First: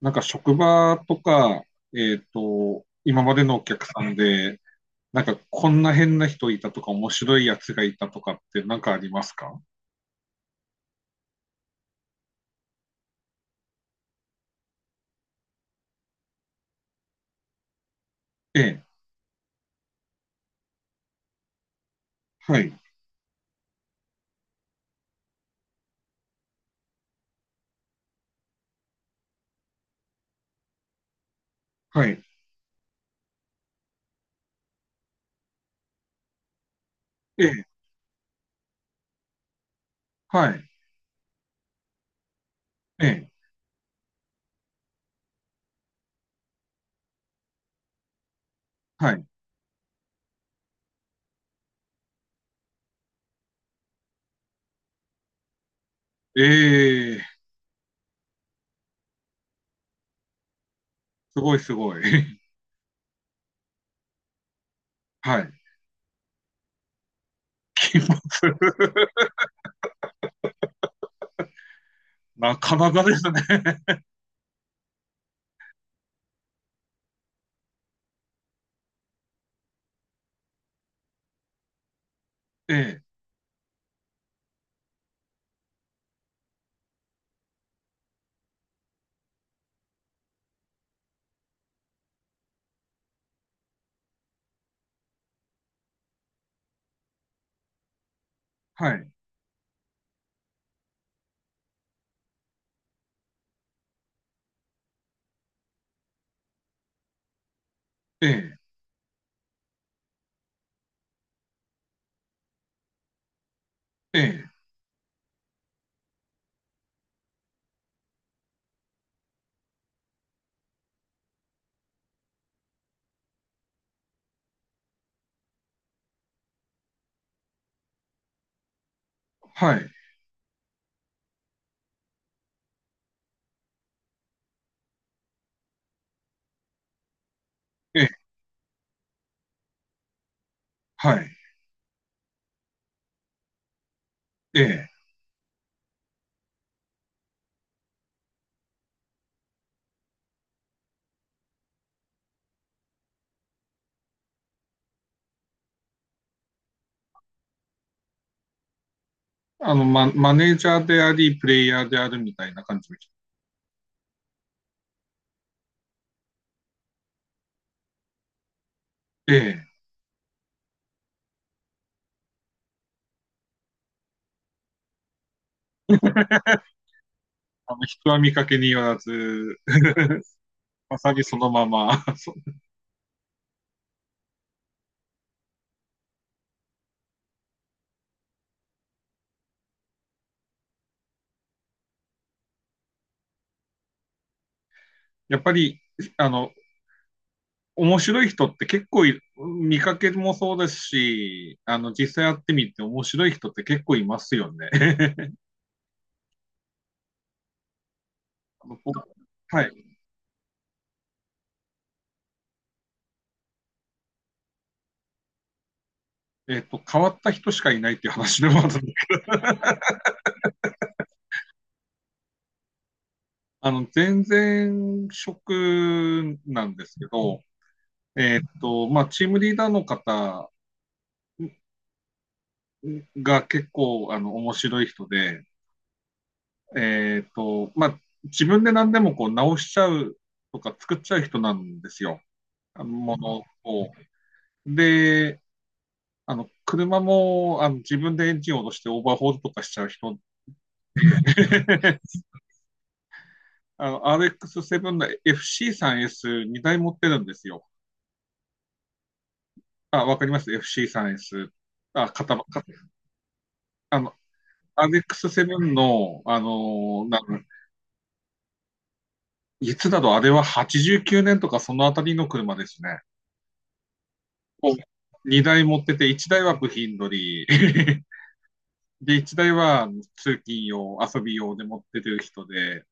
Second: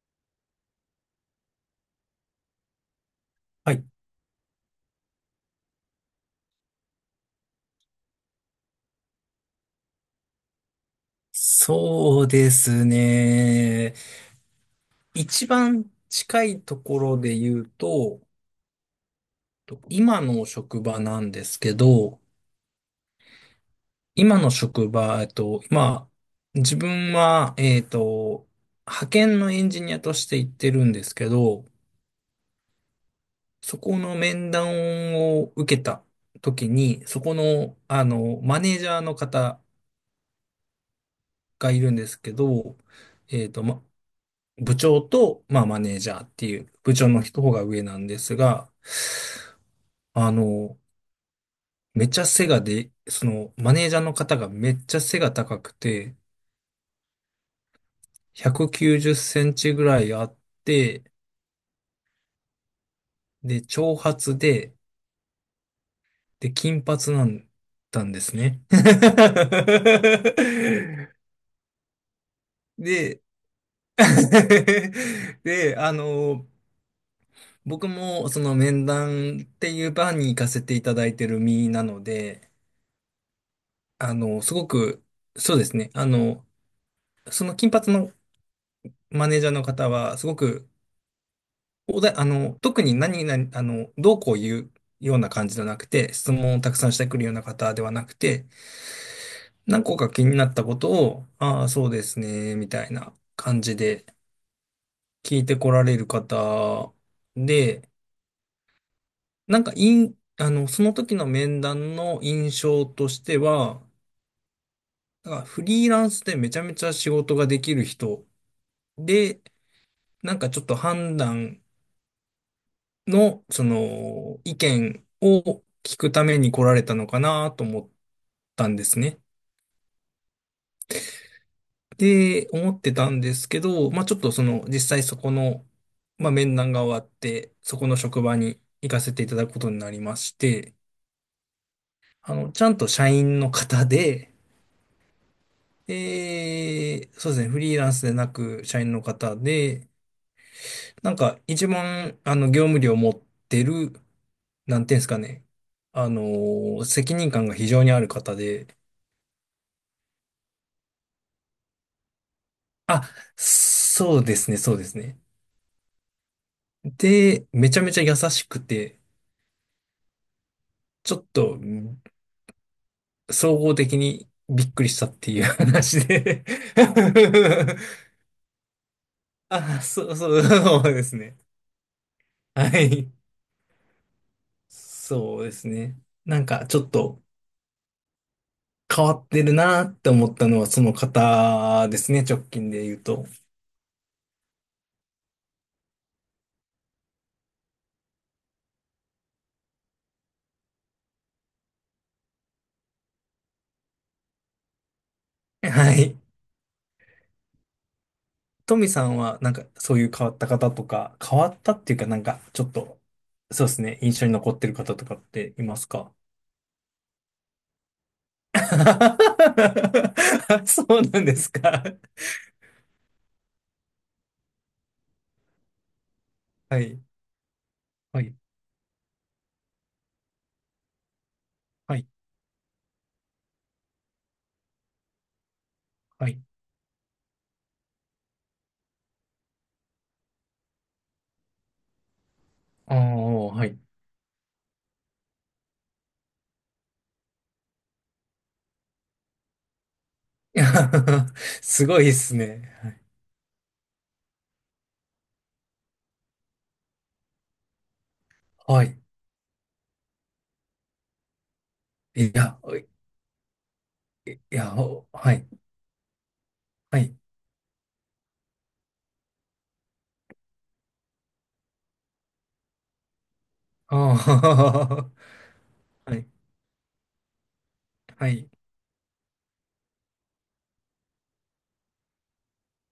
なんか職場とか、今までのおはい、客さんで、なんかこんな変な人いたとか、面白いやつがいたとかってなんかありますか？そうですね。一番近いところで言うと、ええ、今の職場なんですけど、はい、今の職場、まあ、自分は、派遣のエンジニアとして行ってるんですけど、はい、そこの面談を受けた時に、そこええ、の、マネージャーの方はい、がいるんですけど、ええ、えっと、ま部長と、まあ、マネージャーっていう部長の人が上なんですが、はい。あの、めっちゃ背がで、その、マネージャーの方がめっちゃ背が高くて、ええ、190センチぐらいあって、すごいすごい。で、長髪で、はい、金髪なん金だんですね。髪。なかなかですで、ね。で、僕もその面談っていう場に行かせていただいてる身なので、ええ、すごく、そうですね。その金髪のマネージャーの方は、すごく、おだ、あの、特に何々、どうこう言うような感じじゃなくて、質問をたくさんしてくるような方ではなくて、はい、何個か気になったことを、ああ、そうですね、みたいな感じで聞いてこられる方で、ええ、なんか、いん、あの、その時の面談の印象としては、ええ、なんかフリーランスでめちゃめちゃ仕事ができる人で、なんかちょっと判断の、意見を聞くために来られたのかなと思ったんですね。はい、で、思ってたんですけど、まあちょっと実際そこの、まあ面談が終わって、そこのええ、職場に行かせていただくことになりまして、はい、ちゃんと社員の方で、ええ。で、そうですね、フリーランスでなく社員の方で、なんか、一番、業務量を持ってる、なんていうんですかね。あの責任感が非常にある方で、マネージャーであり、プレイヤーであるみたいな感じのあ、人。そうですね、そうですね。で、めちゃめちゃ優しくて、ええ、ちょっと、総合的にびっくりしたっていう話で。 人は見かけによら ず。 あ、そう、そ う、そうまでさすにそね。のまま。はい。そうですね。なんか、ちょっと変わってるなって思ったのは、その方ですね、直近で言うと。やっぱり、あの、面白い人って結構見かけもそうですし、実際やってみて面白い人って結構いますよね。はい。あトのミこさうんは、なんはか、い。そういう変わった方とか、変わったっていうか、なんか、ちょっと、そうですね、印象に残ってる方とかっていますか？ 変わった人しかいないっていう話でもあるん で、そうなんですか。全然職なんはですい、けど、はい、まあ、チームリーダーの方はい、が結構、面白い人で、はい。まあ、自分で何でもこう直しちゃうとか作っちゃう人なんですよ。あのああ、ものはい。を。で、車も自分でエンジンを落としてオーバーホールとかしちゃう人。すごいで すね。RX7 の FC3S2 台持ってるんですよ。はい。あ、わかります？ FC3S。あ、い型ば、や、かあの、いや、おはい、RX7 の、はい。いつだろう、あれは89年とかそのあたりの車ですね。ああ、を2台持ってて、はい、1台は部品取り、はい。で、1台は通勤用、遊び用で持ってる人で、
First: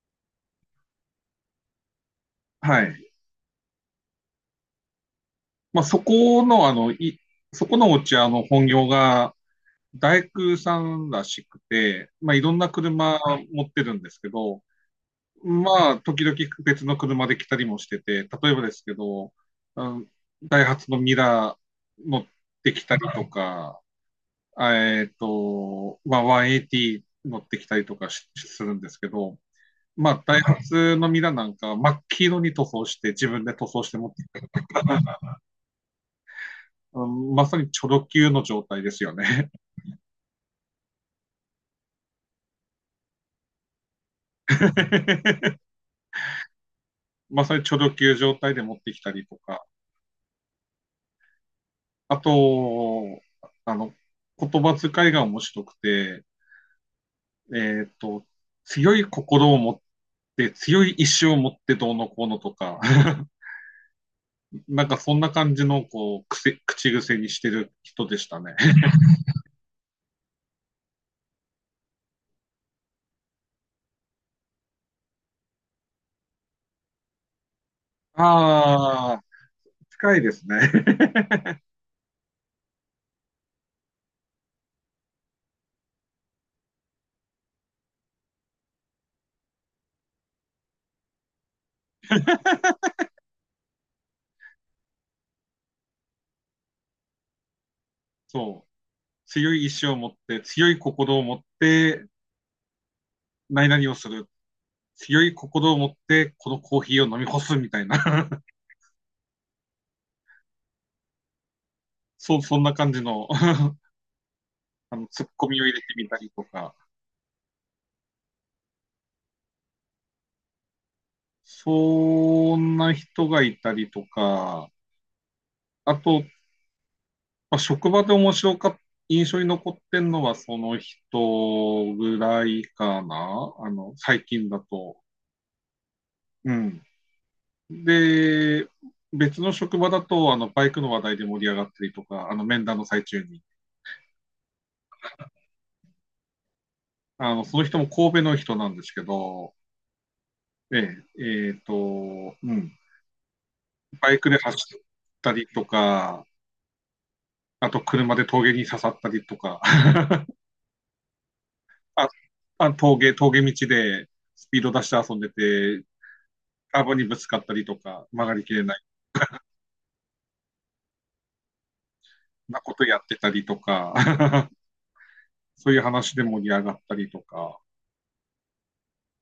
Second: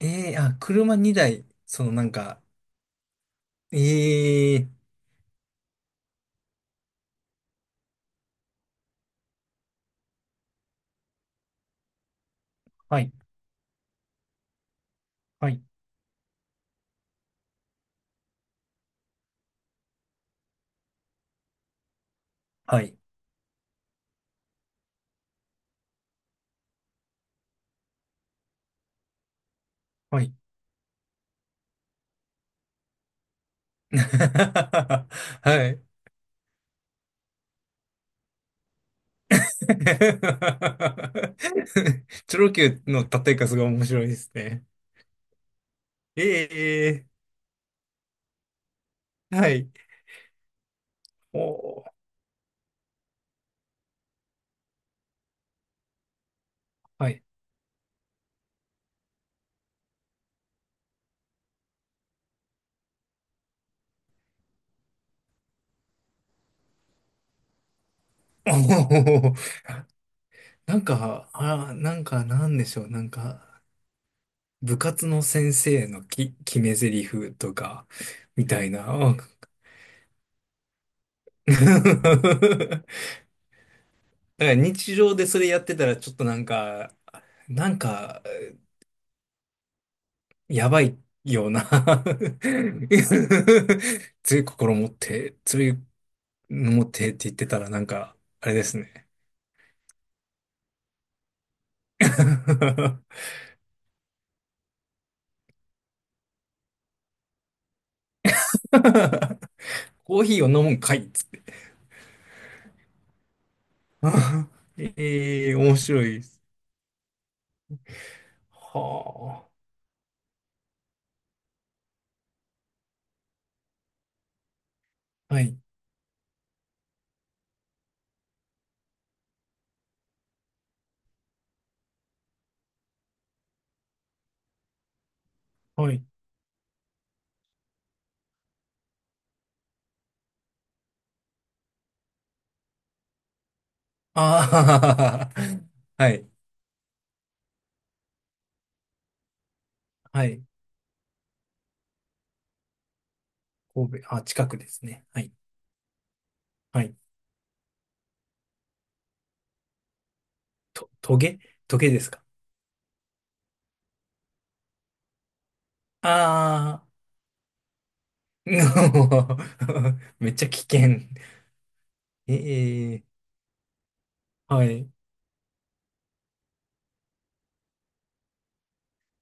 ええあ、車2台、なんか、はい。ええまあ、そこの、そこのお茶の本業が大工さんらしくて、まあ、いろんなはい、車持ってるんですけど、はい、まあ、時々別の車で来たりもしてて、例えばですけど、うん、ダイハツのミラー乗ってはきたい。りとか、まあ、180乗ってきたりとかするんですけど、まはあ、い。 ダイハツのミラなんか真っ黄色に塗装して自分で塗装して持って、はい。うん。まさにチョロ Q の状態ですよ ね。チョロ Q の立て数が面白いですね。えまさにチョロ Q 状態で持ってきたりとえはか、い。おー、あと、あの、言葉遣いが面白くて、はい。えっと、強い心を持って、で強い意志を持ってどうのこうのとか、なんかそんな感じのこう口癖にしてる人でした おね。ー、なんか、なんか、なんでしょう。なんか、部活の先生の決め台詞とか、みたいな。ああ。 あ、近いですね。だから日常でそれやってたら、ちょっとなんか、なんか、やばいような。 強い心持って、強いの持ってって言ってたらなんか、あれそでう。すね。 強い意志を持って、強い心を持って、何々をする。強い心を持って、このコーヒーを飲み干すみたいな。コーヒーを飲むんかいっつって。 そう、そんな感じの ツッコええミを入面れて白みいたでりす。とか。はそんな人がいたりとか。あ。はい。あと、まあ、職場で面白かった。印象に残ってんのはその人ぐらいかな、最近だと。はい。うん。で、別の職場だと、バイクの話題で盛り上がったりとか、面談の最中に。ああ。はい。その人も神戸の人なんですけど、はい。ええ、うん、神バ戸。イあ、クで近走くでっすね。はたい。りとか、はい。あと車で峠に刺さったりとか、トゲト ゲであ、すか？あ、峠道でスピード出して遊んでて、あカあーー。ブにぶつかったりとか、曲がりきれない めっちゃ危険。なことやええってたりとか、はい。そういう話で盛り上がったりとか、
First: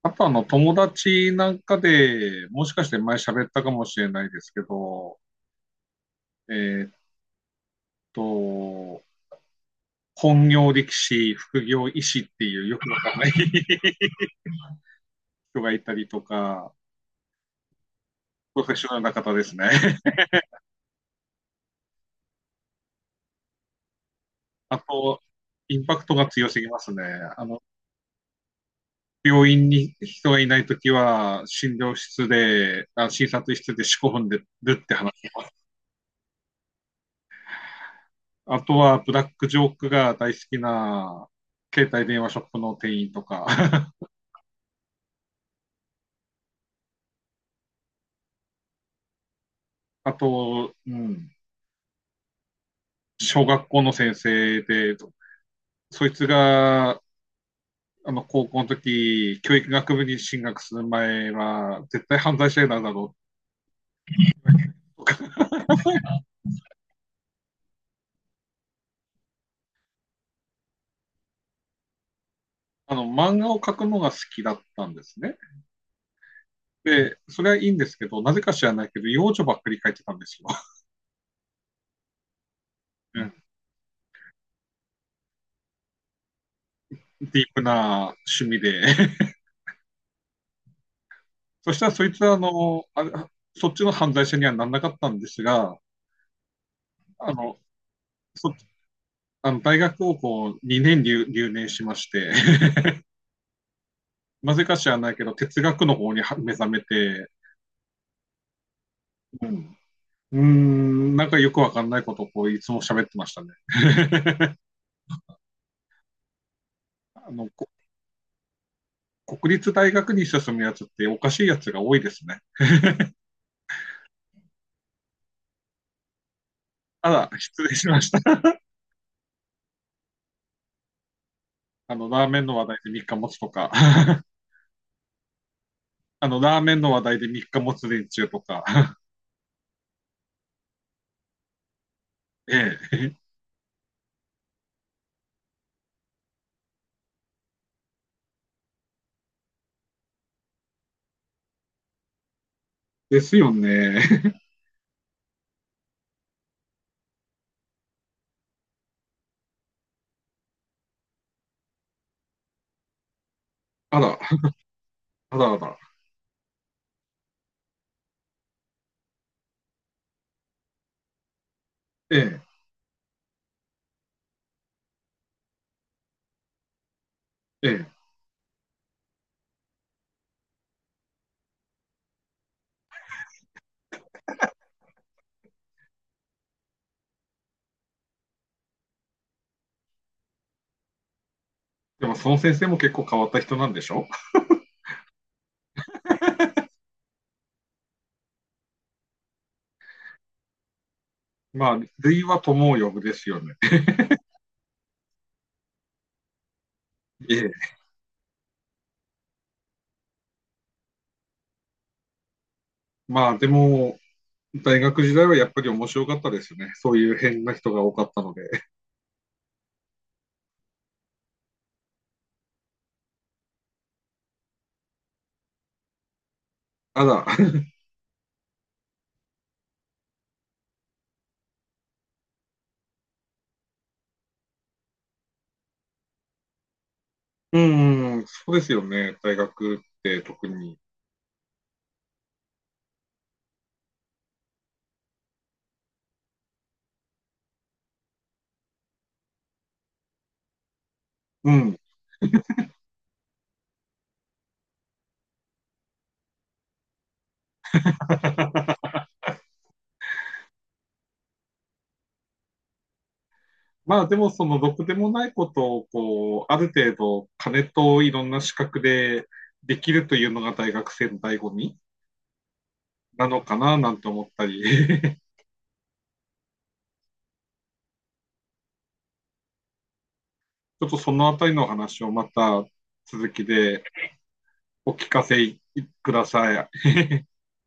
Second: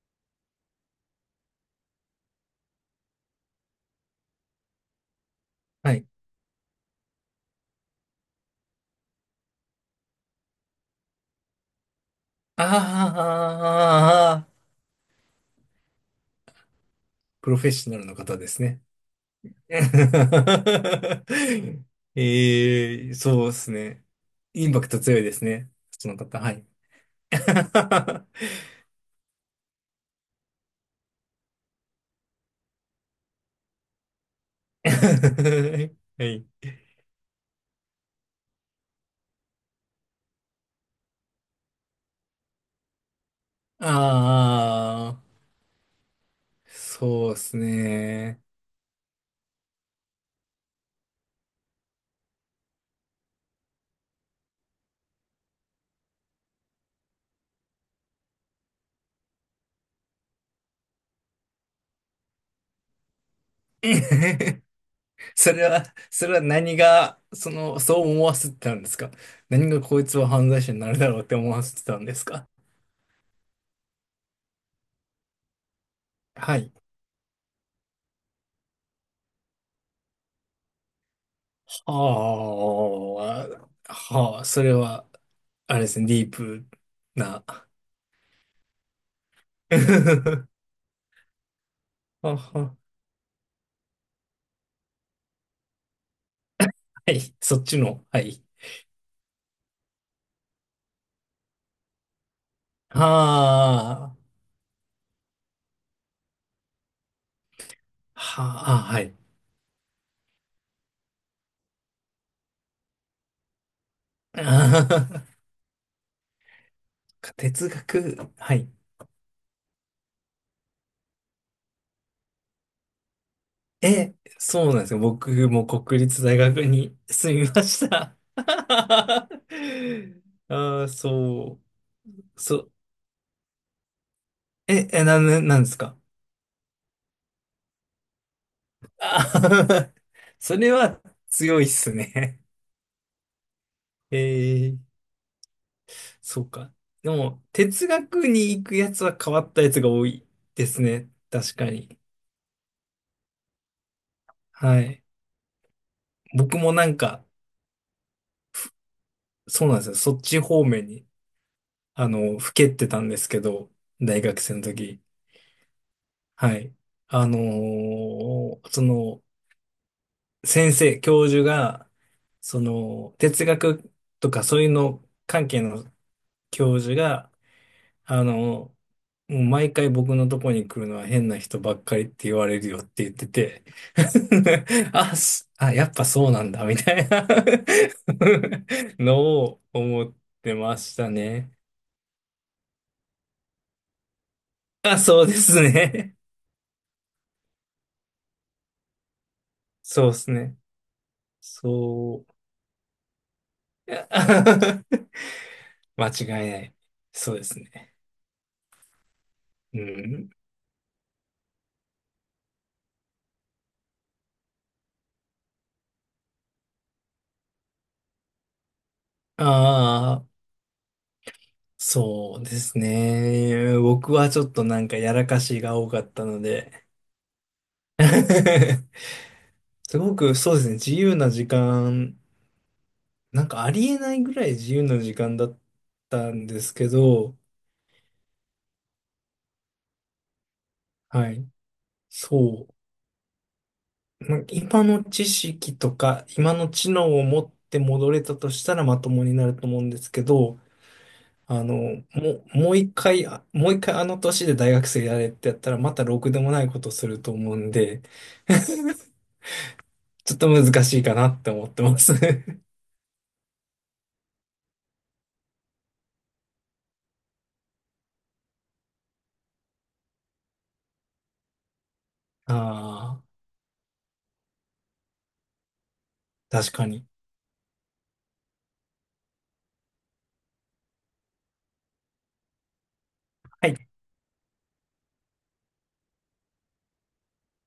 あと、友達なんかで、もしかして前喋ったかもしれないですけど、はい。えーっと、本業力士、副業医師っていあうよくわかんない 人あ、がいたりとか、プロフェッショナルの方でプすロフェッね。ショナルな方ですね。ええ、そうですね。インあパクト強と、いですね。インパクそトのが方、強はすい。ぎますね。あの、病院に人がいないときは、診療室で、あ、診察室で四股踏んでるって話。はい。あとは、ブラックジョークが大好きな、携帯電話ショップの店員とか、ああ、そうですね。あと、うん。小学校の先生で、そいつが、高校の時、教育学部に進学する前は、絶対犯罪者になるだろ うとか、 それは、それは、何が、そう思わせてたんですか？何がこいつは犯罪者になるだろうって思わせてたんですか？漫画を描くのが好きだったんですね。はい。で、それはいいんですけど、なぜか知らないけど、幼女ばっかり描いてたんですよ。 ああ、はあ、それは、あれですね、ディープディな。ープな趣味で。 そしたら、そいつは、はあは、の、あれ、そっちの犯罪者にはならなかったんですが、はい、あその、っちの、はい。そ、あの大学をこう2年留年しまして、 はあ、なぜか知らないけど、哲学の方に目覚めて、はあ、はい。うん、うーん、なんかよくわかんないことをこういつも喋ってましたね。ああの、こ哲学、はい。国立大学に進むやつっておかしいやつが多いですね。え、そうなんですよ。僕も国立大学にあら、住み失ま礼ししました。た。ああ、そ ラーメう、ンのそ話う。題で3日持つとか、ななんですか？ラーメンの話題で3日持つ連中とか、あーそれは強いっすね。ええ、えーそうか。でも、哲学に行くやつは変わったやつが多いですね。確かに。ですよね。はい。僕もなんか、そうなんですよ。そっち方面に、ふけってたんですけど、あら、大学生の時。あらあら、はい。あのーその、先生、教授が、えその、哲学とかそういうの関係の教授が、え、ええ。あの、もう毎回僕のとこに来るのは変な人ばっかりって言われるよって言ってて、あ、やっぱそうなんだ、みたいな。 のを思ってましたね。でも、その先生も結構変わった人なんでしょ？ あ、そうですね。そうですね。まあ、類そう。は友を呼ぶですよね。いや。 間違いない。そえうでえ。すね。うん。まあ、でも、大学時代はやっぱり面白かったですよね。そういう変な人が多かったので。ああ、そうですね。僕はちょっとなんかやらかしが多かったので。 ただ、すごくそうですね、自由な時間、なんかありえないぐらい自由な時間だったんですけど、うん、そうですよね。大学って特に。はい、そう。なんか今の知識とか、今の知能を持って戻れたとしたらまともになると思うんですけど、うあの、ん。ももう一回あの年で大学生やれってやったらまたろくでもないことすると思うんで、ちょっと難しいかなって思ってます。 まあでもそのろくでもないことをこう、ある程度金といろんな資格でできるというのが大学生の醍醐味ああ、なのかななんて思ったり、確かに。ちょっとそのあたりの話をまた続きはでい。お聞かせください。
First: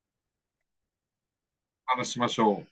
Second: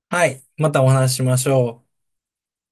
はい。またお話ししましょう。話しましょう。